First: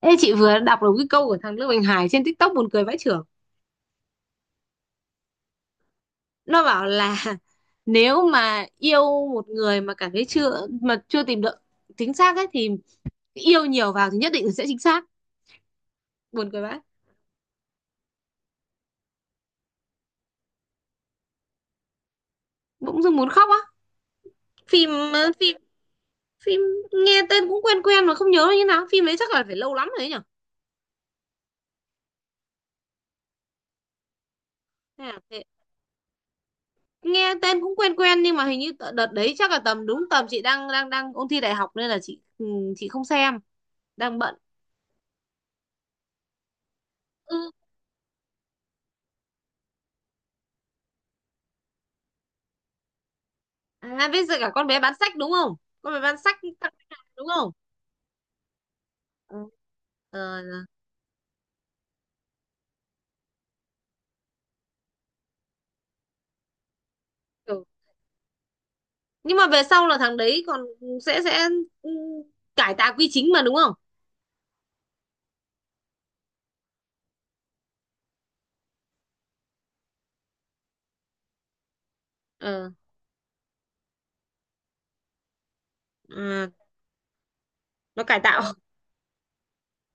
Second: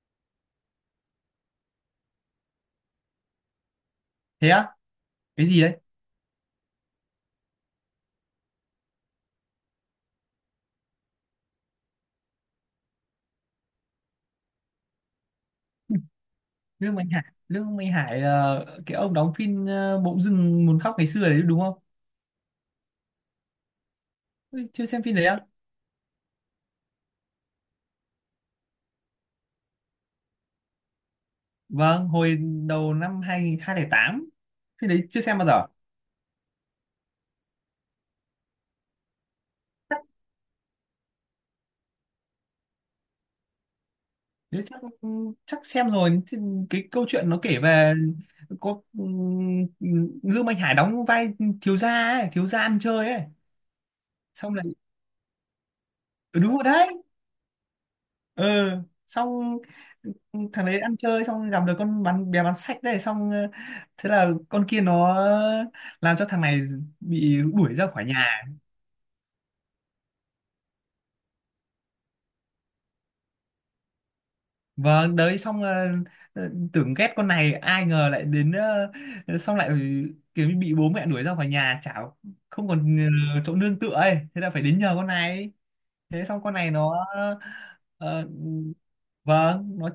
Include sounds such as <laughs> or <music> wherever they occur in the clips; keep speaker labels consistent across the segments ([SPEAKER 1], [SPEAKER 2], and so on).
[SPEAKER 1] Ê, chị vừa đọc được cái câu của thằng Lương bình Hải trên TikTok buồn cười vãi chưởng.
[SPEAKER 2] Thế á? Cái gì đấy?
[SPEAKER 1] Nó bảo là <laughs> nếu mà yêu một người mà cảm thấy chưa tìm được chính xác ấy thì yêu nhiều vào thì nhất định sẽ chính xác. Buồn cười vãi.
[SPEAKER 2] Lương Minh Hải là cái ông đóng phim Bỗng dưng muốn khóc ngày xưa đấy, đúng không?
[SPEAKER 1] Bỗng dưng muốn khóc á.
[SPEAKER 2] Ui, chưa
[SPEAKER 1] Phim
[SPEAKER 2] xem phim đấy
[SPEAKER 1] ờ,
[SPEAKER 2] á.
[SPEAKER 1] phim phim nghe tên cũng quen quen mà không nhớ là như nào. Phim đấy chắc là phải lâu lắm rồi đấy nhở.
[SPEAKER 2] Vâng, hồi đầu năm 2008, phim
[SPEAKER 1] Hay
[SPEAKER 2] đấy
[SPEAKER 1] là
[SPEAKER 2] chưa xem
[SPEAKER 1] thế-
[SPEAKER 2] bao giờ.
[SPEAKER 1] Nghe tên cũng quen quen nhưng mà hình như đợt đấy chắc là đúng
[SPEAKER 2] chắc
[SPEAKER 1] tầm chị đang đang đang ôn thi đại học nên là chị không xem. Đang bận.
[SPEAKER 2] nếu chắc ừ, Chắc xem rồi. Thì cái câu chuyện nó kể về có Lương Minh Hải đóng vai thiếu gia thiếu gia ăn chơi ấy,
[SPEAKER 1] À, bây giờ cả
[SPEAKER 2] xong lại.
[SPEAKER 1] con bé bán sách đúng không? Con bé bán sách
[SPEAKER 2] Ừ, đúng rồi
[SPEAKER 1] tặng
[SPEAKER 2] đấy.
[SPEAKER 1] khách hàng đúng không?
[SPEAKER 2] Ừ,
[SPEAKER 1] Ừ.
[SPEAKER 2] xong. ừ,
[SPEAKER 1] Ờ,
[SPEAKER 2] Thằng đấy ăn chơi xong gặp được con bé bán sách đấy, xong thế là con kia nó làm cho thằng này bị
[SPEAKER 1] kiểu-
[SPEAKER 2] đuổi ra khỏi nhà.
[SPEAKER 1] nhưng mà về sau là thằng đấy còn sẽ ừ, cải tạo quy chính mà đúng không?
[SPEAKER 2] Vâng, đấy. Xong tưởng ghét con này ai ngờ lại đến xong lại kiểu như bị bố mẹ đuổi ra khỏi nhà, chả không
[SPEAKER 1] Ờ,
[SPEAKER 2] còn chỗ nương tựa ấy, thế là phải đến nhờ con này. Thế xong
[SPEAKER 1] à,
[SPEAKER 2] con này nó
[SPEAKER 1] nó cải
[SPEAKER 2] ờ,
[SPEAKER 1] tạo.
[SPEAKER 2] vâng, nó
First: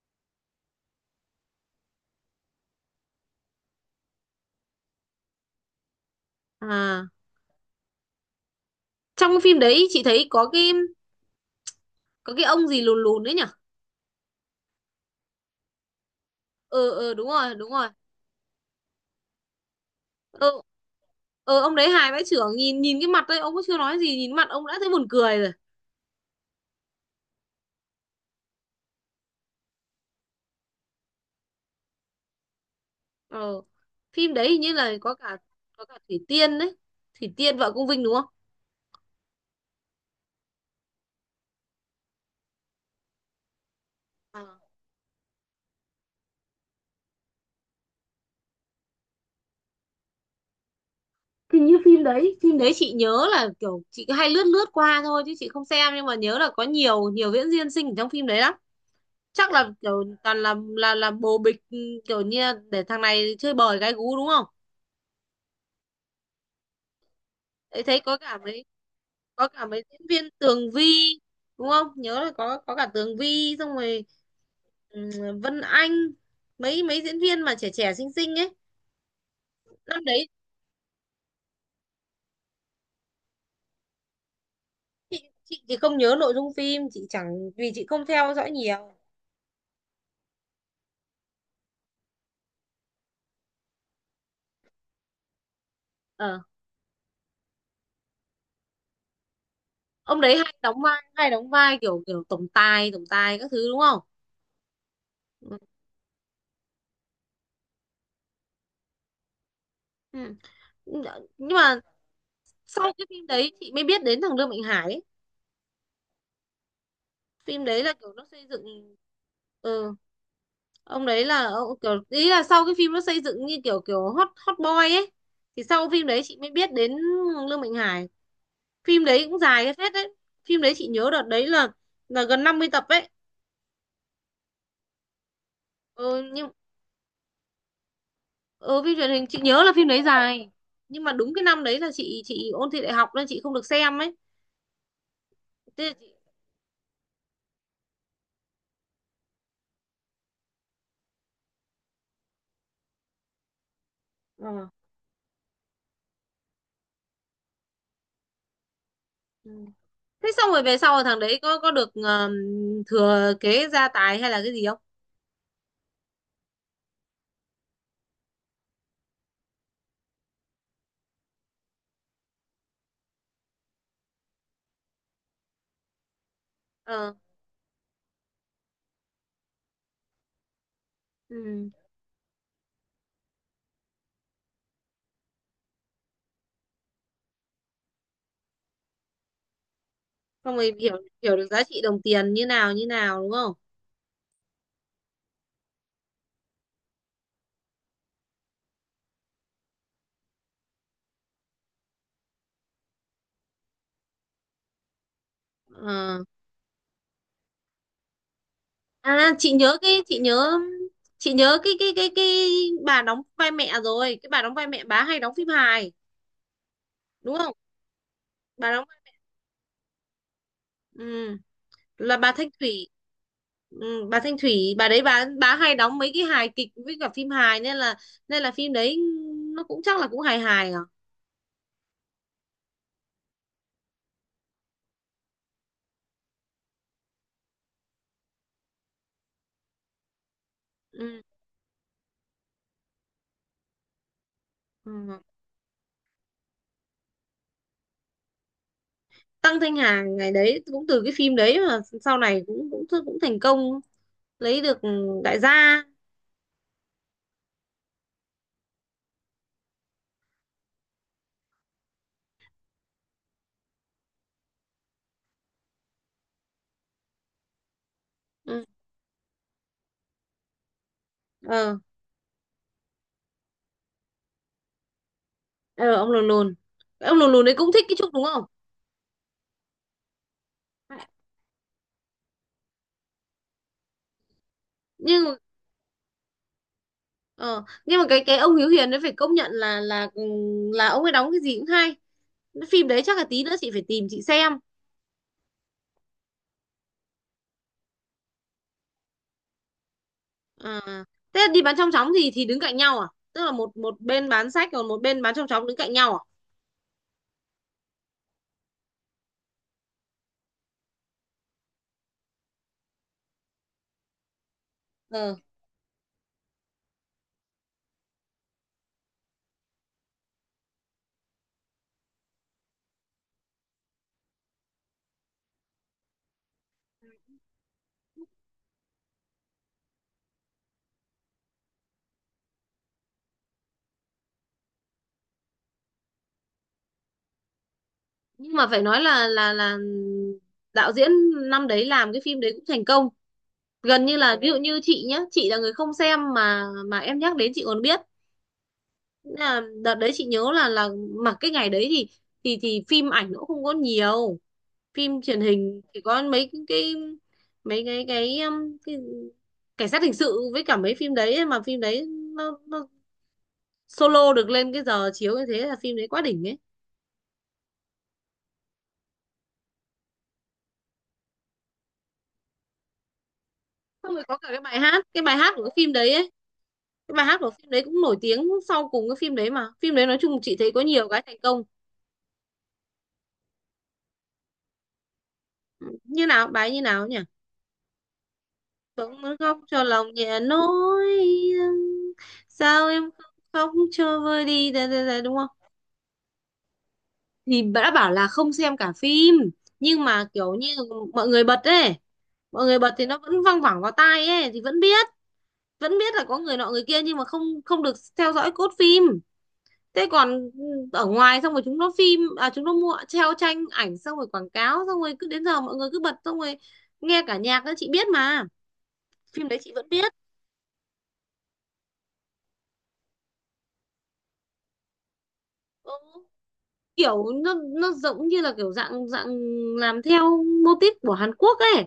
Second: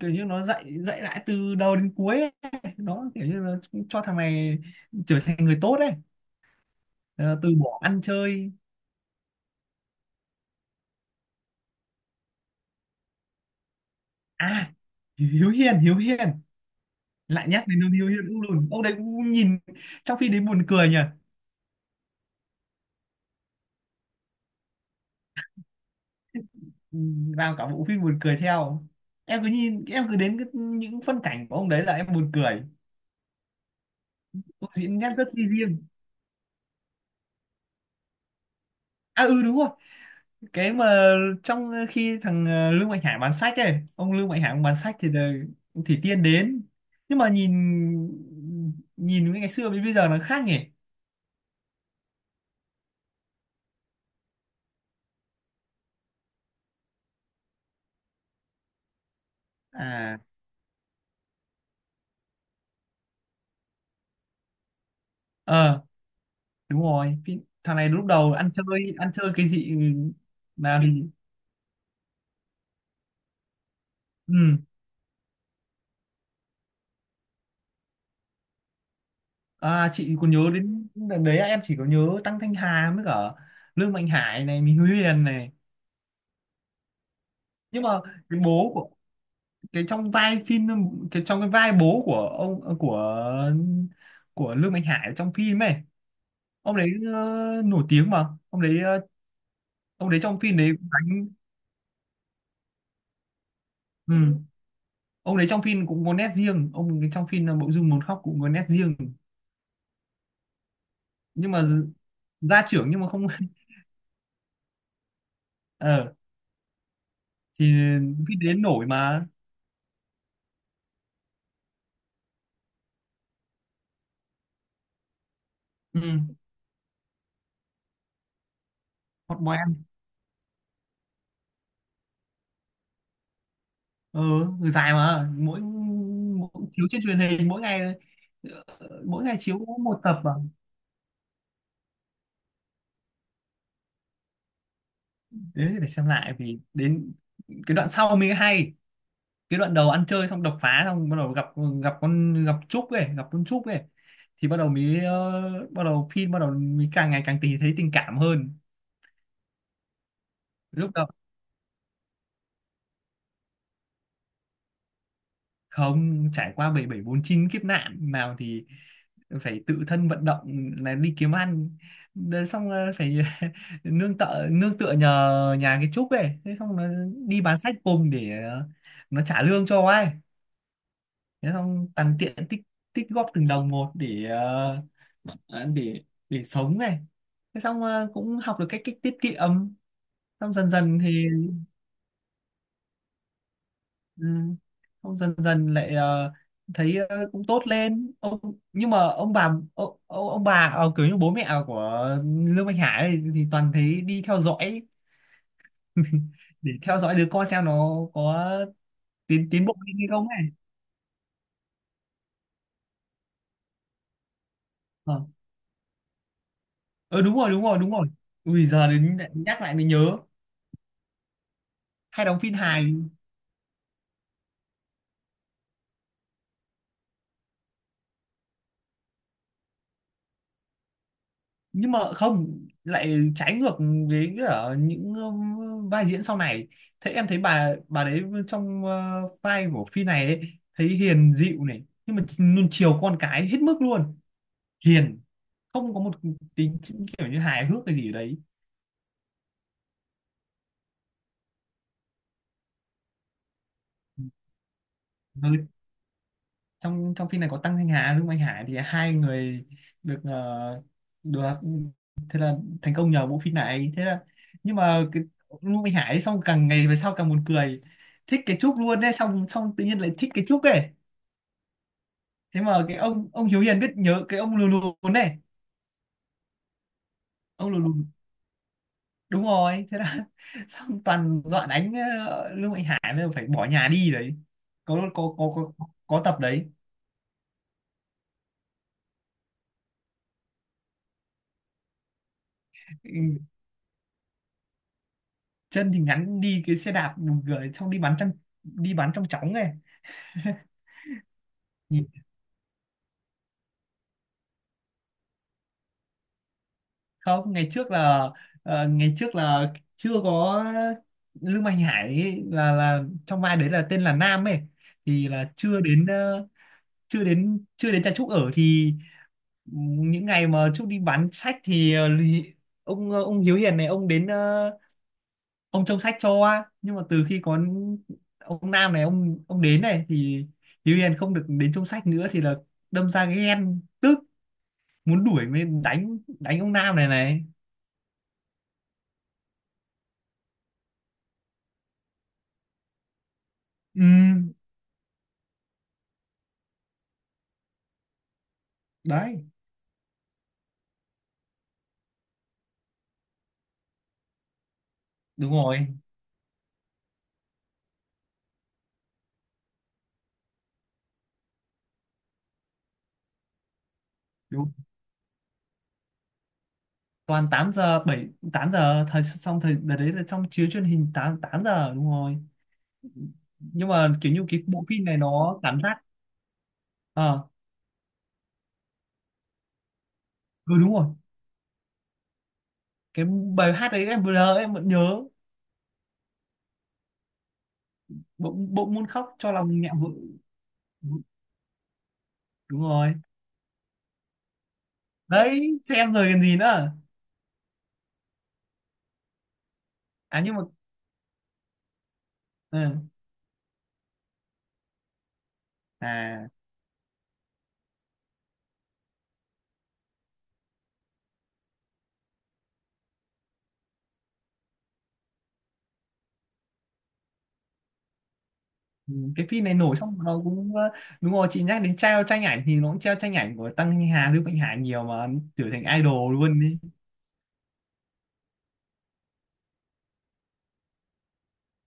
[SPEAKER 2] kiểu như nó dạy dạy lại từ đầu đến cuối ấy. Nó kiểu như là cho thằng này trở thành người tốt đấy.
[SPEAKER 1] À,
[SPEAKER 2] Ờ, từ bỏ ăn chơi.
[SPEAKER 1] trong cái phim đấy chị thấy có cái ông gì lùn lùn đấy nhỉ?
[SPEAKER 2] À, Hiếu Hiền. Hiếu Hiền
[SPEAKER 1] Ờ ờ đúng
[SPEAKER 2] lại
[SPEAKER 1] rồi,
[SPEAKER 2] nhắc
[SPEAKER 1] đúng
[SPEAKER 2] đến
[SPEAKER 1] rồi.
[SPEAKER 2] ông Hiếu Hiền cũng luôn, ông đấy cũng nhìn trong phim đấy
[SPEAKER 1] Ờ
[SPEAKER 2] buồn cười nhỉ.
[SPEAKER 1] ông đấy hài vãi chưởng, nhìn nhìn cái mặt đấy ông cũng chưa nói gì, nhìn mặt ông đã thấy buồn cười rồi.
[SPEAKER 2] Ừ, làm cả bộ phim buồn cười theo. Em cứ nhìn em cứ đến cái, những phân cảnh của ông đấy là em buồn cười.
[SPEAKER 1] Ờ. Phim đấy hình
[SPEAKER 2] Ông
[SPEAKER 1] như là
[SPEAKER 2] diễn nét
[SPEAKER 1] có
[SPEAKER 2] rất
[SPEAKER 1] cả
[SPEAKER 2] chi riêng.
[SPEAKER 1] có cả Thủy Tiên đấy. Thủy Tiên vợ Công Vinh đúng không?
[SPEAKER 2] À, ừ đúng rồi. Cái mà trong khi thằng Lương Mạnh Hải bán sách ấy, ông Lương Mạnh
[SPEAKER 1] Ờ.
[SPEAKER 2] Hải ông bán sách thì là ông Thủy Tiên đến. Nhưng mà nhìn nhìn với ngày xưa với bây giờ nó khác nhỉ.
[SPEAKER 1] Thì như phim đấy chị nhớ là kiểu chị cứ hay lướt lướt qua thôi chứ chị không xem, nhưng mà nhớ là có nhiều nhiều diễn viên xinh ở trong phim đấy lắm. Chắc là kiểu
[SPEAKER 2] À,
[SPEAKER 1] toàn là bồ bịch, kiểu như là để thằng này chơi bời gái gú đúng không.
[SPEAKER 2] ờ đúng rồi. Cái thằng
[SPEAKER 1] Đấy,
[SPEAKER 2] này
[SPEAKER 1] thấy
[SPEAKER 2] lúc
[SPEAKER 1] có
[SPEAKER 2] đầu
[SPEAKER 1] cả mấy
[SPEAKER 2] ăn chơi
[SPEAKER 1] có
[SPEAKER 2] cái
[SPEAKER 1] cả
[SPEAKER 2] gì
[SPEAKER 1] mấy diễn viên Tường
[SPEAKER 2] nào thì
[SPEAKER 1] Vi đúng không, nhớ là có cả Tường Vi xong rồi,
[SPEAKER 2] ừ.
[SPEAKER 1] ừ, Vân Anh, mấy mấy diễn viên mà trẻ trẻ xinh xinh ấy,
[SPEAKER 2] À,
[SPEAKER 1] năm
[SPEAKER 2] chị
[SPEAKER 1] đấy.
[SPEAKER 2] còn nhớ đến đợt đấy em chỉ có nhớ Tăng Thanh Hà với cả Lương Mạnh Hải này, Mình Huyền này.
[SPEAKER 1] Chị thì không nhớ nội dung phim, chị chẳng vì
[SPEAKER 2] Nhưng
[SPEAKER 1] chị
[SPEAKER 2] mà
[SPEAKER 1] không theo
[SPEAKER 2] cái
[SPEAKER 1] dõi
[SPEAKER 2] bố của,
[SPEAKER 1] nhiều.
[SPEAKER 2] cái trong vai phim, cái trong cái vai bố của ông, của Lương Mạnh Hải trong phim ấy.
[SPEAKER 1] Ờ.
[SPEAKER 2] Ông đấy nổi tiếng mà. ông đấy ờ, ông
[SPEAKER 1] Ông
[SPEAKER 2] đấy
[SPEAKER 1] đấy
[SPEAKER 2] trong
[SPEAKER 1] hay
[SPEAKER 2] phim đấy
[SPEAKER 1] đóng
[SPEAKER 2] cũng
[SPEAKER 1] vai
[SPEAKER 2] đánh.
[SPEAKER 1] hay đóng vai kiểu kiểu tổng tài các thứ đúng không.
[SPEAKER 2] Ừ. Ông đấy
[SPEAKER 1] Ừ.
[SPEAKER 2] trong phim cũng có nét riêng. Ông ấy trong phim là Mộ Dung Một Khóc cũng có nét riêng.
[SPEAKER 1] Ừ.
[SPEAKER 2] Nhưng
[SPEAKER 1] Nhưng
[SPEAKER 2] mà
[SPEAKER 1] mà
[SPEAKER 2] gia trưởng,
[SPEAKER 1] sau
[SPEAKER 2] nhưng
[SPEAKER 1] cái
[SPEAKER 2] mà
[SPEAKER 1] phim
[SPEAKER 2] không.
[SPEAKER 1] đấy chị
[SPEAKER 2] <laughs>
[SPEAKER 1] mới biết đến thằng Lương Mạnh Hải ấy.
[SPEAKER 2] Ờ,
[SPEAKER 1] Phim
[SPEAKER 2] thì
[SPEAKER 1] đấy là kiểu nó
[SPEAKER 2] phim
[SPEAKER 1] xây
[SPEAKER 2] đến nổi
[SPEAKER 1] dựng.
[SPEAKER 2] mà.
[SPEAKER 1] ừ ông đấy là ông kiểu, ý là sau cái phim nó xây dựng như kiểu kiểu hot hot boy ấy. Thì sau
[SPEAKER 2] Ừ.
[SPEAKER 1] phim đấy chị mới biết đến Lương Mạnh Hải. Phim đấy cũng
[SPEAKER 2] Hot Boy
[SPEAKER 1] dài cái
[SPEAKER 2] ăn.
[SPEAKER 1] phết đấy. Phim đấy chị nhớ đợt đấy là gần 50 tập ấy.
[SPEAKER 2] ờ Người dài mà, mỗi,
[SPEAKER 1] Ừ, nhưng
[SPEAKER 2] mỗi chiếu trên truyền hình mỗi ngày.
[SPEAKER 1] ừ phim
[SPEAKER 2] ờ,
[SPEAKER 1] truyền hình
[SPEAKER 2] Mỗi ngày
[SPEAKER 1] chị
[SPEAKER 2] chiếu
[SPEAKER 1] nhớ là
[SPEAKER 2] có
[SPEAKER 1] phim
[SPEAKER 2] một
[SPEAKER 1] đấy
[SPEAKER 2] tập à?
[SPEAKER 1] dài. Nhưng mà đúng cái năm đấy là chị ôn thi đại học nên chị không được xem ấy.
[SPEAKER 2] Đấy thì
[SPEAKER 1] Thế
[SPEAKER 2] phải
[SPEAKER 1] là
[SPEAKER 2] xem
[SPEAKER 1] chị
[SPEAKER 2] lại vì đến cái đoạn sau mới hay. Cái đoạn đầu ăn chơi xong đập phá xong bắt đầu gặp gặp con gặp Trúc ấy gặp con Trúc ấy. Thì bắt
[SPEAKER 1] ờ,
[SPEAKER 2] đầu mới ờ, bắt đầu phim bắt đầu mới càng ngày càng tì thấy tình cảm hơn.
[SPEAKER 1] ừ. Thế xong rồi về
[SPEAKER 2] Lúc
[SPEAKER 1] sau rồi
[SPEAKER 2] đầu
[SPEAKER 1] thằng đấy có được thừa kế gia tài hay là cái gì không.
[SPEAKER 2] không trải qua bảy bảy bốn chín kiếp nạn nào thì phải tự thân vận động là đi kiếm ăn. Đến xong là phải <laughs> nương tựa nhờ nhà cái Trúc ấy. Thế xong nó
[SPEAKER 1] Ờ.
[SPEAKER 2] đi bán sách cùng để nó trả lương cho ai. Thế
[SPEAKER 1] Ừ.
[SPEAKER 2] xong tăng tiện tích tích góp từng đồng một ờ, để để sống này. Thế xong cũng học được cách cách tiết kiệm. Xong
[SPEAKER 1] Xong
[SPEAKER 2] dần
[SPEAKER 1] rồi hiểu
[SPEAKER 2] dần thì
[SPEAKER 1] hiểu được giá trị đồng tiền như nào đúng không.
[SPEAKER 2] ừ, xong dần dần lại thấy cũng tốt lên ông. Nhưng mà ông bà, bà kiểu như bố mẹ của Lương Mạnh Hải ấy, thì toàn thấy đi theo dõi
[SPEAKER 1] Ờ.
[SPEAKER 2] để theo dõi đứa con xem nó có
[SPEAKER 1] À,
[SPEAKER 2] tiến
[SPEAKER 1] chị
[SPEAKER 2] tiến bộ
[SPEAKER 1] nhớ cái,
[SPEAKER 2] hay
[SPEAKER 1] chị
[SPEAKER 2] không ấy.
[SPEAKER 1] nhớ chị nhớ cái bà đóng vai mẹ, rồi cái bà đóng vai mẹ bà
[SPEAKER 2] Ờ,
[SPEAKER 1] hay đóng phim hài
[SPEAKER 2] ừ
[SPEAKER 1] đúng
[SPEAKER 2] đúng rồi,
[SPEAKER 1] không.
[SPEAKER 2] đúng rồi, đúng rồi. Ui,
[SPEAKER 1] Bà đóng,
[SPEAKER 2] giờ đến nhắc lại mới nhớ.
[SPEAKER 1] ừ là
[SPEAKER 2] Hay
[SPEAKER 1] bà
[SPEAKER 2] đóng
[SPEAKER 1] Thanh
[SPEAKER 2] phim hài
[SPEAKER 1] Thủy. Ừ, bà Thanh Thủy bà đấy, bà hay đóng mấy cái hài kịch với cả phim hài, nên là phim đấy nó cũng chắc là cũng hài hài à.
[SPEAKER 2] nhưng mà không lại trái ngược với cả những vai diễn sau này. Thế em thấy bà đấy trong vai của phi này ấy, thấy
[SPEAKER 1] Ừ.
[SPEAKER 2] hiền dịu này nhưng mà luôn chiều con cái hết mức luôn. Hiền,
[SPEAKER 1] Ừ.
[SPEAKER 2] không có một tính kiểu như hài hước cái gì ở đấy.
[SPEAKER 1] Tăng Thanh Hà ngày đấy cũng từ cái phim đấy mà sau này cũng cũng cũng thành công, lấy được đại
[SPEAKER 2] Ừ,
[SPEAKER 1] gia.
[SPEAKER 2] trong trong phim này có Tăng Thanh Hà với Anh Hải thì hai người được ờ, được thành công nhờ bộ phim này. Thế là, nhưng mà cái Ngô Minh Hải xong càng ngày về sau càng buồn cười, thích cái
[SPEAKER 1] Ừ.
[SPEAKER 2] Trúc luôn đấy. Xong xong tự nhiên lại thích cái Trúc ấy.
[SPEAKER 1] ờ
[SPEAKER 2] Thế mà cái ông Hiếu Hiền biết nhớ cái ông lù lù này,
[SPEAKER 1] ờ ông lùn lùn Cái ông lùn lùn đấy cũng
[SPEAKER 2] ông lù
[SPEAKER 1] thích
[SPEAKER 2] lù
[SPEAKER 1] cái Trúc đúng không.
[SPEAKER 2] đúng rồi. Thế là <laughs> xong toàn dọa đánh, Lương Mạnh Hải mới phải bỏ nhà đi đấy. có
[SPEAKER 1] nhưng
[SPEAKER 2] có
[SPEAKER 1] mà-
[SPEAKER 2] có có tập đấy.
[SPEAKER 1] ờ, nhưng mà cái ông Hiếu Hiền đấy phải công nhận là ông ấy đóng cái gì cũng hay. Cái phim đấy chắc là
[SPEAKER 2] Ừ,
[SPEAKER 1] tí nữa chị phải tìm chị xem.
[SPEAKER 2] chân thì ngắn, đi cái xe đạp buồn cười, xong đi bắn trong chóng này.
[SPEAKER 1] À, thế đi bán trong chóng thì đứng cạnh nhau à? Tức là một một bên bán sách còn một bên bán trong chóng đứng cạnh nhau à?
[SPEAKER 2] Không, ngày trước là chưa có Lương Mạnh Hải ấy, là trong vai đấy là tên là Nam ấy. Thì
[SPEAKER 1] Ờ,
[SPEAKER 2] là chưa đến ờ, chưa đến chưa đến cha Trúc ở thì, những ngày mà Trúc đi bán sách thì, ông Hiếu Hiền này ông trông sách cho. Nhưng mà từ khi có ông Nam này, ông đến này thì Hiếu Hiền không được đến trông sách nữa, thì là đâm ra ghen tức muốn đuổi, mới đánh đánh ông Nam này này.
[SPEAKER 1] nhưng mà phải nói là đạo diễn năm đấy làm cái phim đấy cũng thành công. Gần như là ví
[SPEAKER 2] Ừ
[SPEAKER 1] dụ như chị nhá, chị là người không xem mà em nhắc đến chị còn biết. Nên
[SPEAKER 2] đấy,
[SPEAKER 1] là đợt đấy chị nhớ là mà cái ngày đấy thì phim ảnh nó cũng không có nhiều, phim truyền
[SPEAKER 2] đúng
[SPEAKER 1] hình
[SPEAKER 2] rồi,
[SPEAKER 1] chỉ có mấy cái, mấy cái cái, um, cái cảnh sát hình sự với cả mấy phim đấy ấy, mà phim đấy nó solo được lên
[SPEAKER 2] đúng.
[SPEAKER 1] cái giờ chiếu như thế là phim đấy quá đỉnh ấy.
[SPEAKER 2] Toàn 8 giờ, 7 8 giờ, thời đợt đấy là xong chiếu truyền hình 8 8 giờ đúng rồi. Nhưng mà
[SPEAKER 1] Xong rồi
[SPEAKER 2] kiểu
[SPEAKER 1] có
[SPEAKER 2] như
[SPEAKER 1] cả cái
[SPEAKER 2] cái
[SPEAKER 1] bài
[SPEAKER 2] bộ phim
[SPEAKER 1] hát
[SPEAKER 2] này
[SPEAKER 1] cái bài hát
[SPEAKER 2] nó
[SPEAKER 1] của cái
[SPEAKER 2] cảm
[SPEAKER 1] phim
[SPEAKER 2] giác
[SPEAKER 1] đấy ấy, cái bài hát
[SPEAKER 2] ờ,
[SPEAKER 1] của phim đấy cũng nổi tiếng sau cùng cái phim đấy, mà phim đấy nói chung chị thấy
[SPEAKER 2] ừ
[SPEAKER 1] có
[SPEAKER 2] đúng rồi.
[SPEAKER 1] nhiều cái thành công.
[SPEAKER 2] Cái bài hát đấy em vừa nhớ em vẫn nhớ.
[SPEAKER 1] Như nào bài như nào nhỉ?
[SPEAKER 2] Bỗng bỗng muốn
[SPEAKER 1] Bỗng
[SPEAKER 2] khóc
[SPEAKER 1] muốn
[SPEAKER 2] cho
[SPEAKER 1] khóc
[SPEAKER 2] lòng
[SPEAKER 1] cho
[SPEAKER 2] nhẹ
[SPEAKER 1] lòng
[SPEAKER 2] vội.
[SPEAKER 1] nhẹ nỗi thương.
[SPEAKER 2] Đúng
[SPEAKER 1] Sao em
[SPEAKER 2] rồi
[SPEAKER 1] không khóc cho vơi đi da, da, da, đúng không.
[SPEAKER 2] đấy, xem rồi còn gì nữa.
[SPEAKER 1] Thì đã bảo là không xem cả phim, nhưng mà
[SPEAKER 2] À,
[SPEAKER 1] kiểu
[SPEAKER 2] nhưng mà
[SPEAKER 1] như mọi người bật ấy, mọi người bật thì
[SPEAKER 2] ừ.
[SPEAKER 1] nó vẫn văng vẳng vào tai ấy thì vẫn biết, vẫn biết là có
[SPEAKER 2] À,
[SPEAKER 1] người nọ người kia nhưng mà không không được theo dõi cốt phim. Thế còn, ừ, ở ngoài xong rồi chúng nó mua treo tranh ảnh xong rồi quảng cáo xong rồi cứ đến giờ mọi người cứ bật xong rồi nghe cả nhạc đó chị biết mà.
[SPEAKER 2] ừ, cái
[SPEAKER 1] Phim đấy
[SPEAKER 2] phim
[SPEAKER 1] chị
[SPEAKER 2] này
[SPEAKER 1] vẫn
[SPEAKER 2] nổi
[SPEAKER 1] biết.
[SPEAKER 2] xong nó cũng đúng rồi. Chị nhắc đến treo tranh ảnh thì nó cũng treo tranh ảnh của Tăng Hà Lưu Mạnh Hà nhiều mà, trở thành
[SPEAKER 1] Ừ.
[SPEAKER 2] idol luôn đi.
[SPEAKER 1] Kiểu nó giống như là kiểu dạng dạng làm theo mô típ của Hàn Quốc ấy,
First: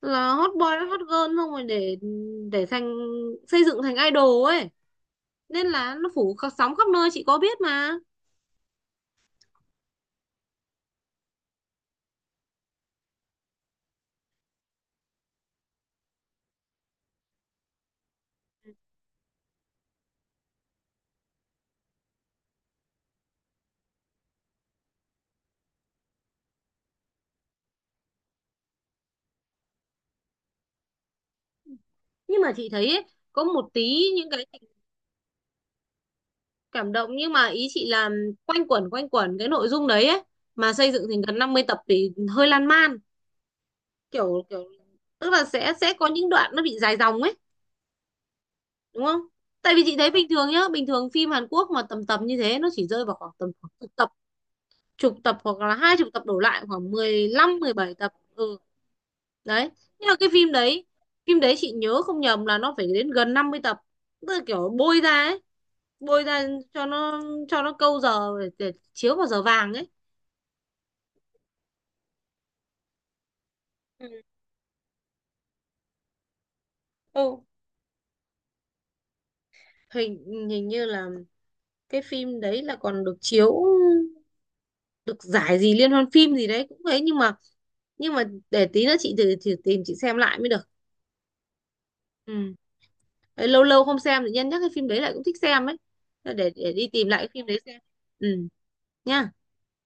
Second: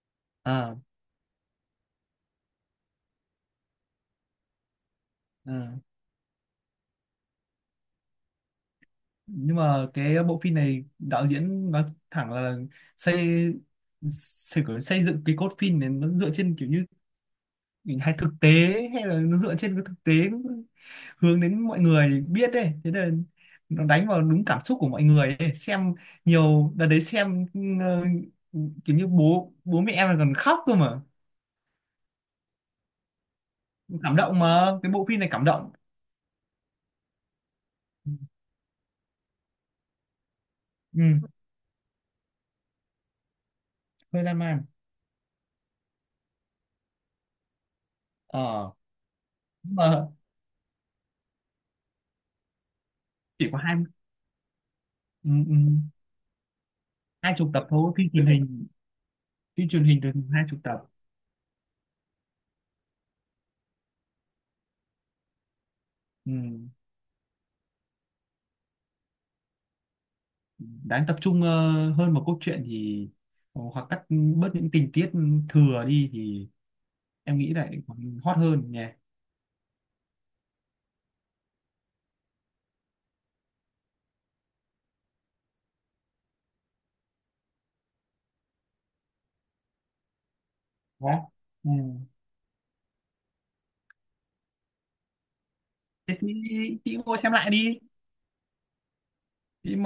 [SPEAKER 1] là hot boy
[SPEAKER 2] Ờ,
[SPEAKER 1] hot girl xong rồi để xây dựng thành idol ấy.
[SPEAKER 2] ừ.
[SPEAKER 1] Nên là nó sóng khắp nơi chị có biết mà.
[SPEAKER 2] Nhưng mà cái bộ phim này đạo diễn nói thẳng là xây xây, xây dựng cái cốt phim này nó dựa trên kiểu như hình hài thực tế ấy, hay là nó dựa trên cái thực tế hướng đến mọi người biết đấy, thế nên nó đánh vào đúng cảm xúc của mọi người ấy. Xem nhiều đợt đấy xem ờ, kiểu như bố bố mẹ em là còn khóc cơ mà.
[SPEAKER 1] Nhưng mà chị thấy ấy, có một tí
[SPEAKER 2] Cảm
[SPEAKER 1] những
[SPEAKER 2] động
[SPEAKER 1] cái
[SPEAKER 2] mà, cái bộ phim này cảm động.
[SPEAKER 1] cảm động, nhưng mà ý chị là quanh quẩn cái nội dung đấy ấy, mà xây dựng
[SPEAKER 2] Ừ,
[SPEAKER 1] thành gần 50 tập thì hơi lan man.
[SPEAKER 2] hơi lan
[SPEAKER 1] Kiểu kiểu
[SPEAKER 2] man.
[SPEAKER 1] tức là sẽ có những đoạn nó bị dài dòng ấy
[SPEAKER 2] Ờ,
[SPEAKER 1] đúng không. Tại
[SPEAKER 2] nhưng
[SPEAKER 1] vì chị
[SPEAKER 2] mà
[SPEAKER 1] thấy bình thường nhá, bình thường phim Hàn Quốc mà tầm tầm như thế nó chỉ rơi vào khoảng
[SPEAKER 2] chỉ
[SPEAKER 1] tầm
[SPEAKER 2] có
[SPEAKER 1] khoảng
[SPEAKER 2] hai.
[SPEAKER 1] chục tập chục
[SPEAKER 2] Ừ,
[SPEAKER 1] tập
[SPEAKER 2] ừ,
[SPEAKER 1] hoặc là 20 tập đổ lại, khoảng mười
[SPEAKER 2] hai chục
[SPEAKER 1] lăm
[SPEAKER 2] tập
[SPEAKER 1] mười
[SPEAKER 2] thôi.
[SPEAKER 1] bảy
[SPEAKER 2] phim
[SPEAKER 1] tập.
[SPEAKER 2] truyền
[SPEAKER 1] Ừ.
[SPEAKER 2] hình phim
[SPEAKER 1] Đấy,
[SPEAKER 2] truyền hình
[SPEAKER 1] nhưng
[SPEAKER 2] từ
[SPEAKER 1] mà cái
[SPEAKER 2] hai
[SPEAKER 1] phim
[SPEAKER 2] chục tập.
[SPEAKER 1] đấy phim đấy chị nhớ không nhầm là nó phải đến gần 50 tập, tức là kiểu bôi ra ấy, bôi
[SPEAKER 2] Ừ.
[SPEAKER 1] ra cho nó câu giờ để chiếu vào giờ vàng ấy.
[SPEAKER 2] Đáng tập trung hơn vào cốt truyện thì hoặc cắt
[SPEAKER 1] Ừ.
[SPEAKER 2] bớt những tình tiết thừa đi thì em
[SPEAKER 1] Ừ.
[SPEAKER 2] nghĩ lại còn hot hơn nhỉ.
[SPEAKER 1] hình hình như là cái phim đấy là còn được chiếu, được giải gì liên hoan phim gì đấy cũng thế, nhưng mà nhưng mà để tí nữa chị thử tìm chị xem lại mới được.
[SPEAKER 2] Đó, ừ.
[SPEAKER 1] Ừ. Đấy, lâu lâu không xem thì nhân nhắc cái phim đấy lại cũng thích xem ấy.
[SPEAKER 2] Thế thì,
[SPEAKER 1] Thế để đi
[SPEAKER 2] chị
[SPEAKER 1] tìm
[SPEAKER 2] mua
[SPEAKER 1] lại cái
[SPEAKER 2] xem
[SPEAKER 1] phim
[SPEAKER 2] lại
[SPEAKER 1] đấy xem.
[SPEAKER 2] đi.
[SPEAKER 1] Ừ, nhá.
[SPEAKER 2] Chị